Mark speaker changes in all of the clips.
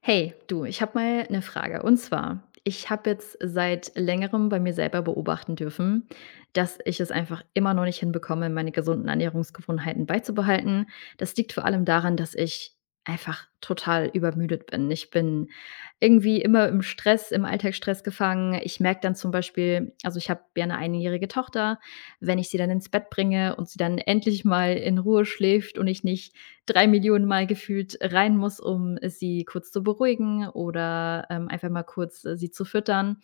Speaker 1: Hey, du, ich habe mal eine Frage. Und zwar, ich habe jetzt seit Längerem bei mir selber beobachten dürfen, dass ich es einfach immer noch nicht hinbekomme, meine gesunden Ernährungsgewohnheiten beizubehalten. Das liegt vor allem daran, dass ich einfach total übermüdet bin. Ich bin irgendwie immer im Alltagsstress gefangen. Ich merke dann zum Beispiel also, ich habe ja eine einjährige Tochter, wenn ich sie dann ins Bett bringe und sie dann endlich mal in Ruhe schläft und ich nicht 3 Millionen Mal gefühlt rein muss, um sie kurz zu beruhigen oder einfach mal kurz, sie zu füttern,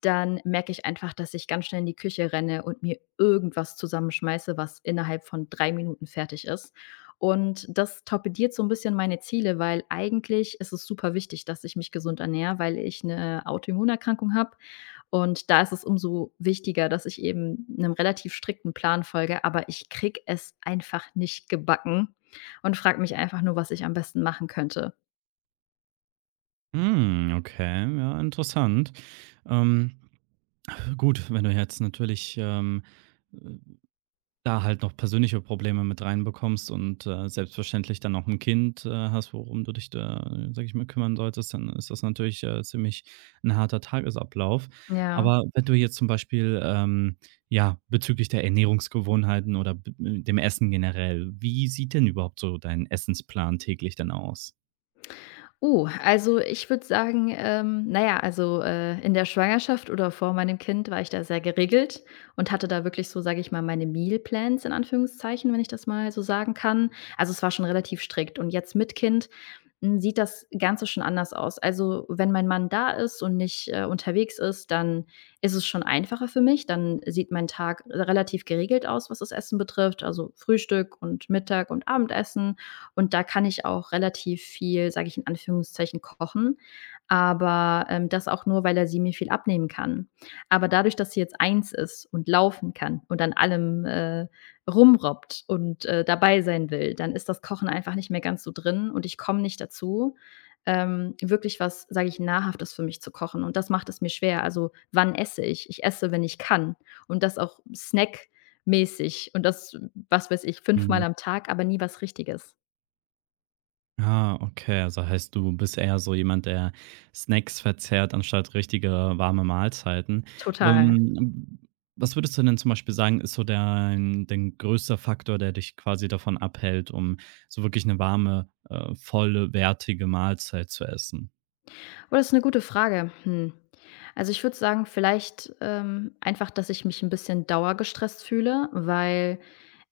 Speaker 1: dann merke ich einfach, dass ich ganz schnell in die Küche renne und mir irgendwas zusammenschmeiße, was innerhalb von 3 Minuten fertig ist. Und das torpediert so ein bisschen meine Ziele, weil eigentlich ist es super wichtig, dass ich mich gesund ernähre, weil ich eine Autoimmunerkrankung habe und da ist es umso wichtiger, dass ich eben einem relativ strikten Plan folge, aber ich kriege es einfach nicht gebacken und frage mich einfach nur, was ich am besten machen könnte.
Speaker 2: Hm, okay, ja, interessant. Ähm, gut, wenn du jetzt natürlich, da halt noch persönliche Probleme mit reinbekommst und, selbstverständlich dann noch ein Kind, hast, worum du dich da, sage ich mal, kümmern solltest, dann ist das natürlich, ziemlich ein harter Tagesablauf.
Speaker 1: Ja.
Speaker 2: Aber wenn du jetzt zum Beispiel, ja, bezüglich der Ernährungsgewohnheiten oder b dem Essen generell, wie sieht denn überhaupt so dein Essensplan täglich dann aus?
Speaker 1: Oh, also ich würde sagen, na ja, also in der Schwangerschaft oder vor meinem Kind war ich da sehr geregelt und hatte da wirklich so, sage ich mal, meine Meal Plans in Anführungszeichen, wenn ich das mal so sagen kann. Also, es war schon relativ strikt und jetzt mit Kind, sieht das Ganze schon anders aus. Also, wenn mein Mann da ist und nicht, unterwegs ist, dann ist es schon einfacher für mich. Dann sieht mein Tag relativ geregelt aus, was das Essen betrifft, also Frühstück und Mittag und Abendessen und da kann ich auch relativ viel, sage ich in Anführungszeichen, kochen, aber das auch nur, weil er sie mir viel abnehmen kann. Aber dadurch, dass sie jetzt eins ist und laufen kann und an allem, rumrobbt und, dabei sein will, dann ist das Kochen einfach nicht mehr ganz so drin und ich komme nicht dazu, wirklich was, sage ich, Nahrhaftes für mich zu kochen und das macht es mir schwer. Also, wann esse ich? Ich esse, wenn ich kann und das auch snackmäßig und das, was weiß ich, fünfmal
Speaker 2: Mhm.
Speaker 1: am Tag, aber nie was Richtiges.
Speaker 2: Ah, okay. Also heißt, du bist eher so jemand, der Snacks verzehrt anstatt richtige warme Mahlzeiten.
Speaker 1: Total.
Speaker 2: Wom Was würdest du denn zum Beispiel sagen, ist so der dein größter Faktor, der dich quasi davon abhält, um so wirklich eine warme, volle, wertige Mahlzeit zu essen?
Speaker 1: Oh, das ist 'ne gute Frage. Hm. Also, ich würde sagen, vielleicht, einfach, dass ich mich 'n bisschen dauergestresst fühle, weil,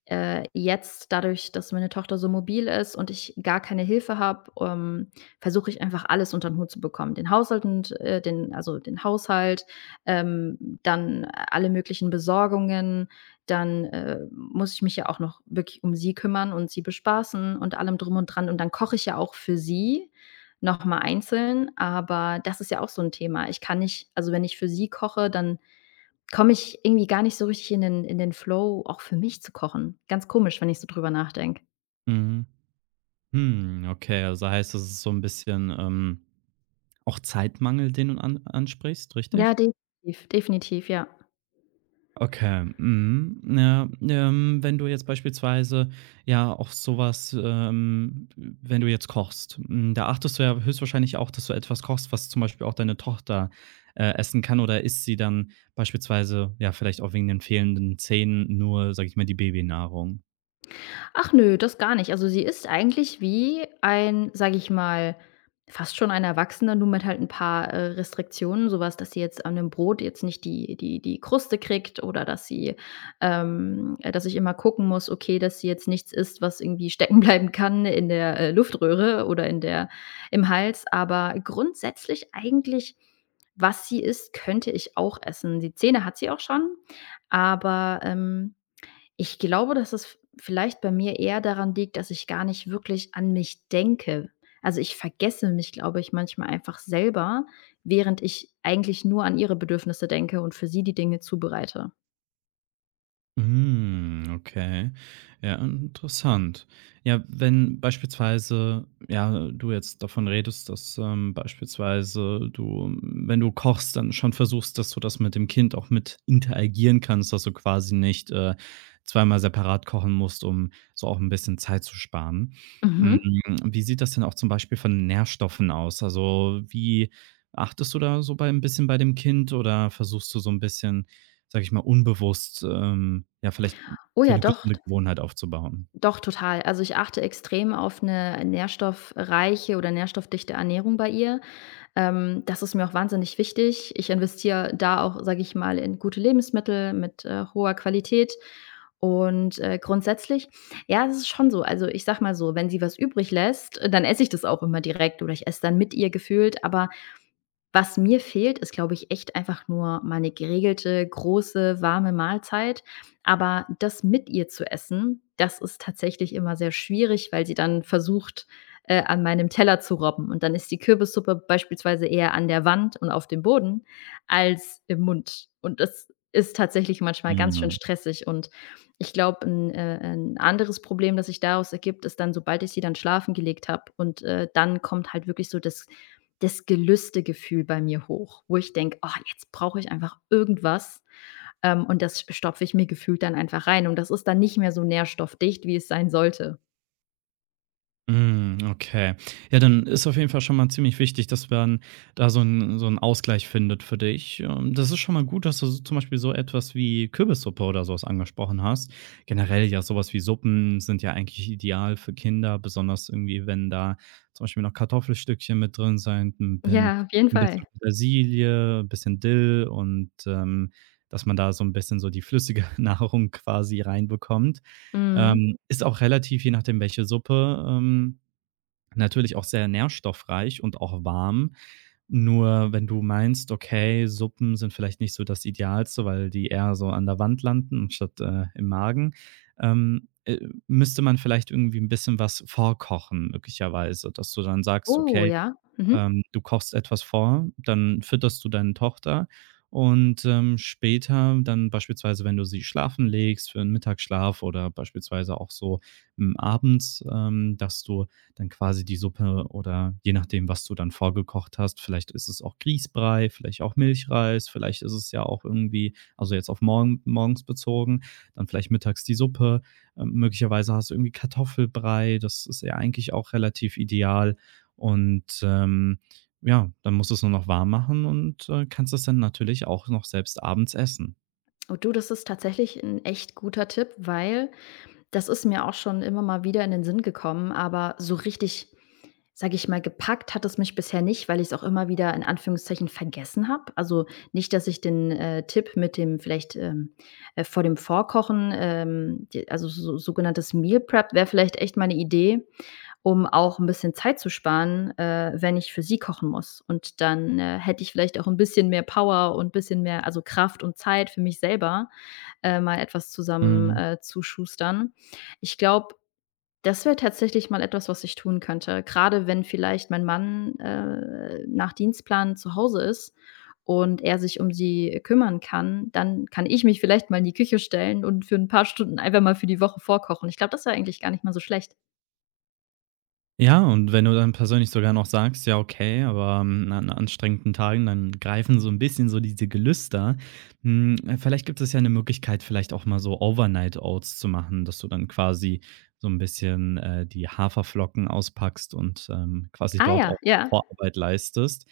Speaker 1: äh, jetzt dadurch, dass meine Tochter so mobil ist und ich gar keine Hilfe habe, versuche ich einfach alles unter 'n Hut zu bekommen. Den Haushalt und, den also, den Haushalt, dann alle möglichen Besorgungen, dann muss ich mich ja auch noch wirklich um sie kümmern und sie bespaßen und allem drum und dran und dann koche ich ja auch für sie noch mal einzeln, aber das ist ja auch so 'n Thema. Ich kann nicht also, wenn ich für sie koche, dann komme ich irgendwie gar nicht so richtig in den Flow, auch für mich zu kochen. Ganz komisch, wenn ich so drüber nachdenke.
Speaker 2: Mhm. Hm, okay. Also heißt, das ist so ein bisschen, auch Zeitmangel, den du an ansprichst,
Speaker 1: Ja,
Speaker 2: richtig?
Speaker 1: definitiv, definitiv, ja.
Speaker 2: Okay, mhm. Ja, wenn du jetzt beispielsweise ja auch sowas, wenn du jetzt kochst, hm, da achtest du ja höchstwahrscheinlich auch, dass du etwas kochst, was zum Beispiel auch deine Tochter, essen kann oder isst sie dann beispielsweise, ja, vielleicht auch wegen den fehlenden Zähnen nur, sage ich mal, die Babynahrung?
Speaker 1: Ach nö, das gar nicht. Also, sie ist eigentlich wie ein, sage ich mal, fast schon ein Erwachsener, nur mit halt ein paar, Restriktionen, sowas, dass sie jetzt an dem Brot jetzt nicht die Kruste kriegt oder dass sie dass ich immer gucken muss, okay, dass sie jetzt nichts isst, was irgendwie stecken bleiben kann in der, Luftröhre oder in der im Hals. Aber grundsätzlich eigentlich, was sie isst, könnte ich auch essen. Die Zähne hat sie auch schon, aber ich glaube, dass es vielleicht bei mir eher daran liegt, dass ich gar nicht wirklich an mich denke. Also, ich vergesse mich, glaube ich, manchmal einfach selber, während ich eigentlich nur an ihre Bedürfnisse denke und für sie die Dinge zubereite.
Speaker 2: Hm, okay. Ja, interessant. Ja, wenn beispielsweise, ja, du jetzt davon redest, dass, beispielsweise du, wenn du kochst, dann schon versuchst, dass du das mit dem Kind auch mit interagieren kannst, dass du quasi nicht, zweimal separat kochen musst, um so auch ein bisschen Zeit zu sparen. Hm,
Speaker 1: Mhm.
Speaker 2: wie sieht das denn auch zum Beispiel von Nährstoffen aus? Also, wie achtest du da so bei 'n bisschen bei dem Kind oder versuchst du so ein bisschen, sage ich mal, unbewusst, ja, vielleicht
Speaker 1: Oh
Speaker 2: so
Speaker 1: ja,
Speaker 2: 'ne
Speaker 1: doch,
Speaker 2: gesunde Gewohnheit aufzubauen.
Speaker 1: doch total. Also, ich achte extrem auf eine nährstoffreiche oder nährstoffdichte Ernährung bei ihr. Das ist mir auch wahnsinnig wichtig. Ich investiere da auch, sage ich mal, in gute Lebensmittel mit, hoher Qualität und grundsätzlich ja, das ist schon so. Also, ich sage mal so, wenn sie was übrig lässt, dann esse ich das auch immer direkt oder ich esse dann mit ihr gefühlt, aber was mir fehlt, ist, glaube ich, echt einfach nur mal 'ne geregelte, große, warme Mahlzeit. Aber das mit ihr zu essen, das ist tatsächlich immer sehr schwierig, weil sie dann versucht, an meinem Teller zu robben. Und dann ist die Kürbissuppe beispielsweise eher an der Wand und auf dem Boden als im Mund. Und das ist tatsächlich manchmal ganz schön
Speaker 2: Mhm.
Speaker 1: stressig. Und ich glaube, ein 'n anderes Problem, das sich daraus ergibt, ist dann, sobald ich sie dann schlafen gelegt habe und, dann kommt halt wirklich so das Gelüstegefühl bei mir hoch, wo ich denke: „Oh, jetzt brauche ich einfach irgendwas." Und das stopfe ich mir gefühlt dann einfach rein und das ist dann nicht mehr so nährstoffdicht, wie es sein sollte.
Speaker 2: Hm, okay. Ja, dann ist auf jeden Fall schon mal ziemlich wichtig, dass man da so 'n Ausgleich findet für dich. Das ist schon mal gut, dass du so zum Beispiel so etwas wie Kürbissuppe oder so was angesprochen hast. Generell ja sowas wie Suppen sind ja eigentlich ideal für Kinder, besonders irgendwie, wenn da zum Beispiel noch Kartoffelstückchen mit drin sind, ein bisschen
Speaker 1: Ja, auf jeden
Speaker 2: 'n bisschen
Speaker 1: Fall.
Speaker 2: Petersilie, ein bisschen Dill und, dass man da so ein bisschen so die flüssige Nahrung quasi reinbekommt.
Speaker 1: Mhm.
Speaker 2: Ist auch relativ, je nachdem, welche Suppe, natürlich auch sehr nährstoffreich und auch warm. Nur wenn du meinst: „Okay, Suppen sind vielleicht nicht so das Idealste, weil die eher so an der Wand landen statt im Magen“, ähm, äh, müsste man vielleicht irgendwie ein bisschen was vorkochen möglicherweise, dass du dann sagst:
Speaker 1: Oh,
Speaker 2: „Okay“.
Speaker 1: ja. Mhm.
Speaker 2: Du kochst etwas vor, dann fütterst du deine Tochter und, später dann beispielsweise, wenn du sie schlafen legst für einen Mittagsschlaf oder beispielsweise auch so, hm, abends, dass du dann quasi die Suppe oder je nachdem, was du dann vorgekocht hast, vielleicht ist es auch Grießbrei, vielleicht auch Milchreis, vielleicht ist es ja auch irgendwie, also jetzt auf morgens bezogen, dann vielleicht mittags die Suppe. Möglicherweise hast du irgendwie Kartoffelbrei, das ist ja eigentlich auch relativ ideal. Und, ja, dann musst du es nur noch warm machen und, kannst es dann natürlich auch noch selbst abends essen.
Speaker 1: Oh du, das ist tatsächlich ein echt guter Tipp, weil das ist mir auch schon immer mal wieder in den Sinn gekommen, aber so richtig, sage ich mal, gepackt hat es mich bisher nicht, weil ich es auch immer wieder in Anführungszeichen vergessen habe. Also, nicht, dass ich den, Tipp mit dem vielleicht, vor dem Vorkochen, d also so sogenanntes Meal Prep wäre vielleicht echt mal 'ne Idee, um auch ein bisschen Zeit zu sparen, wenn ich für sie kochen muss. Und dann, hätte ich vielleicht auch ein bisschen mehr Power und ein bisschen mehr also Kraft und Zeit für mich selber, mal etwas zusammen,
Speaker 2: Mhm.
Speaker 1: zuschustern. Ich glaube, das wäre tatsächlich mal etwas, was ich tun könnte, gerade wenn vielleicht mein Mann, nach Dienstplan zu Hause ist und er sich um sie kümmern kann, dann kann ich mich vielleicht mal in die Küche stellen und für ein paar Stunden einfach mal für die Woche vorkochen. Ich glaube, das wäre eigentlich gar nicht mal so schlecht.
Speaker 2: Ja, und wenn du dann persönlich sogar noch sagst: „Ja, okay, aber, hm, an anstrengenden Tagen, dann greifen so ein bisschen so diese Gelüster.“ Hm, vielleicht gibt es ja eine Möglichkeit, vielleicht auch mal so Overnight Oats zu machen, dass du dann quasi so ein bisschen, die Haferflocken auspackst und, quasi
Speaker 1: Ah
Speaker 2: dort
Speaker 1: ja,
Speaker 2: auch
Speaker 1: ja.
Speaker 2: Vorarbeit leistest.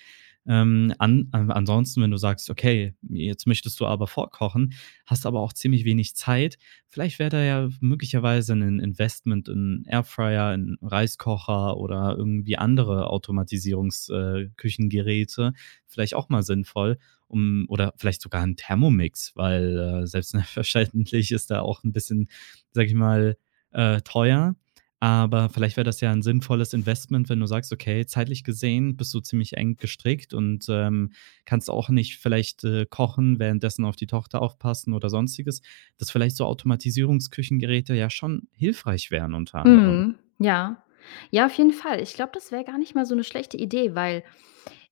Speaker 2: An an ansonsten, wenn du sagst: „Okay, jetzt möchtest du aber vorkochen, hast aber auch ziemlich wenig Zeit“, vielleicht wäre da ja möglicherweise ein Investment in Airfryer, in Reiskocher oder irgendwie andere Automatisierungsküchengeräte Küchengeräte vielleicht auch mal sinnvoll, um, oder vielleicht sogar ein Thermomix, weil, selbstverständlich ist da auch ein bisschen, sage ich mal, teuer. Aber vielleicht wäre das ja ein sinnvolles Investment, wenn du sagst: „Okay, zeitlich gesehen bist du ziemlich eng gestrickt und, kannst auch nicht vielleicht, kochen, währenddessen auf die Tochter aufpassen oder Sonstiges“, dass vielleicht so Automatisierungsküchengeräte ja schon hilfreich wären unter anderem.
Speaker 1: Mhm, ja. Ja, auf jeden Fall. Ich glaube, das wäre gar nicht mal so eine schlechte Idee, weil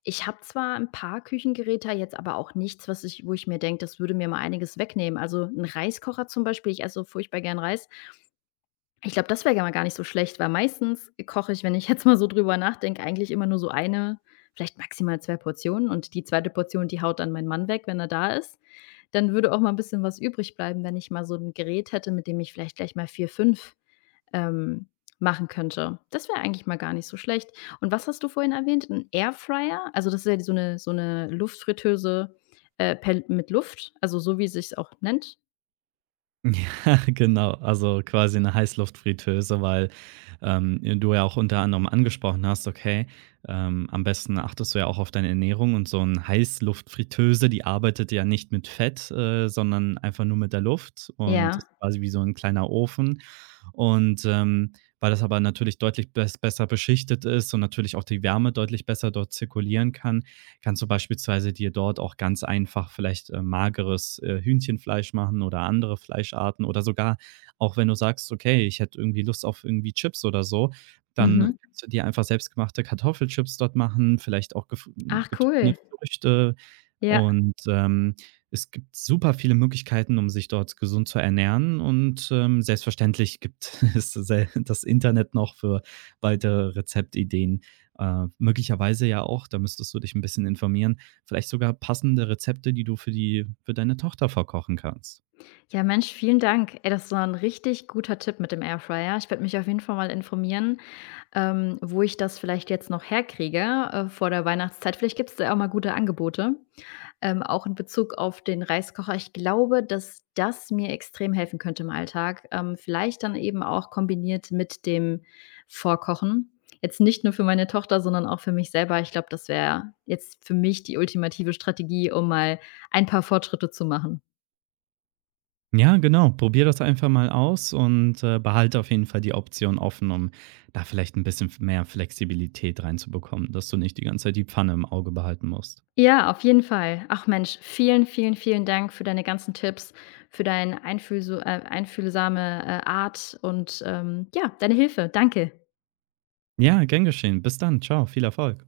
Speaker 1: ich habe zwar ein paar Küchengeräte, jetzt aber auch nichts, was ich wo ich mir denke, das würde mir mal einiges wegnehmen. Also, ein Reiskocher zum Beispiel, ich esse so furchtbar gern Reis. Ich glaube, das wäre ja mal gar nicht so schlecht, weil meistens koche ich, wenn ich jetzt mal so drüber nachdenke, eigentlich immer nur so eine, vielleicht maximal 2 Portionen und die zweite Portion, die haut dann mein Mann weg, wenn er da ist. Dann würde auch mal ein bisschen was übrig bleiben, wenn ich mal so ein Gerät hätte, mit dem ich vielleicht gleich mal 4, 5 ähm, machen könnte. Das wäre eigentlich mal gar nicht so schlecht. Und was hast du vorhin erwähnt? Ein Airfryer? Also, das ist ja so eine Luftfritteuse, per mit Luft, also, so wie sich's auch nennt?
Speaker 2: Ja, genau. Also, quasi eine Heißluftfritteuse, weil, du ja auch unter anderem angesprochen hast, okay, am besten achtest du ja auch auf deine Ernährung, und so 'n Heißluftfritteuse, die arbeitet ja nicht mit Fett, sondern einfach nur mit der Luft und
Speaker 1: Ja.
Speaker 2: ist quasi wie so ein kleiner Ofen. Und, weil das aber natürlich deutlich besser beschichtet ist und natürlich auch die Wärme deutlich besser dort zirkulieren kann, kannst du beispielsweise dir dort auch ganz einfach vielleicht, mageres, Hühnchenfleisch machen oder andere Fleischarten oder sogar auch, wenn du sagst: „Okay, ich hätte irgendwie Lust auf irgendwie Chips oder so“, dann
Speaker 1: Mhm.
Speaker 2: kannst du dir einfach selbstgemachte Kartoffelchips dort machen, vielleicht auch gef
Speaker 1: Ach cool.
Speaker 2: getrocknete Früchte
Speaker 1: Ja.
Speaker 2: und, es gibt super viele Möglichkeiten, um sich dort gesund zu ernähren, und, selbstverständlich gibt es sel das Internet noch für weitere Rezeptideen. Möglicherweise ja auch, da müsstest du dich ein bisschen informieren, vielleicht sogar passende Rezepte, die du für deine Tochter verkochen kannst.
Speaker 1: Ja, Mensch, vielen Dank. Ey, das war ein richtig guter Tipp mit dem Airfryer. Ich werde mich auf jeden Fall mal informieren, wo ich das vielleicht jetzt noch herkriege, vor der Weihnachtszeit. Vielleicht gibt es da ja auch mal gute Angebote. Auch in Bezug auf den Reiskocher. Ich glaube, dass das mir extrem helfen könnte im Alltag. Vielleicht dann eben auch kombiniert mit dem Vorkochen. Jetzt nicht nur für meine Tochter, sondern auch für mich selber. Ich glaube, das wäre jetzt für mich die ultimative Strategie, um mal ein paar Fortschritte zu machen.
Speaker 2: Ja, genau, probier das einfach mal aus und, behalte auf jeden Fall die Option offen, um da vielleicht ein bisschen mehr Flexibilität reinzubekommen, dass du nicht die ganze Zeit die Pfanne im Auge behalten musst.
Speaker 1: Ja, auf jeden Fall. Ach Mensch, vielen, vielen, vielen Dank für deine ganzen Tipps, für deine einfühlso einfühlsame, Art und, ja, deine Hilfe. Danke.
Speaker 2: Ja, gern geschehen. Bis dann. Ciao, viel Erfolg.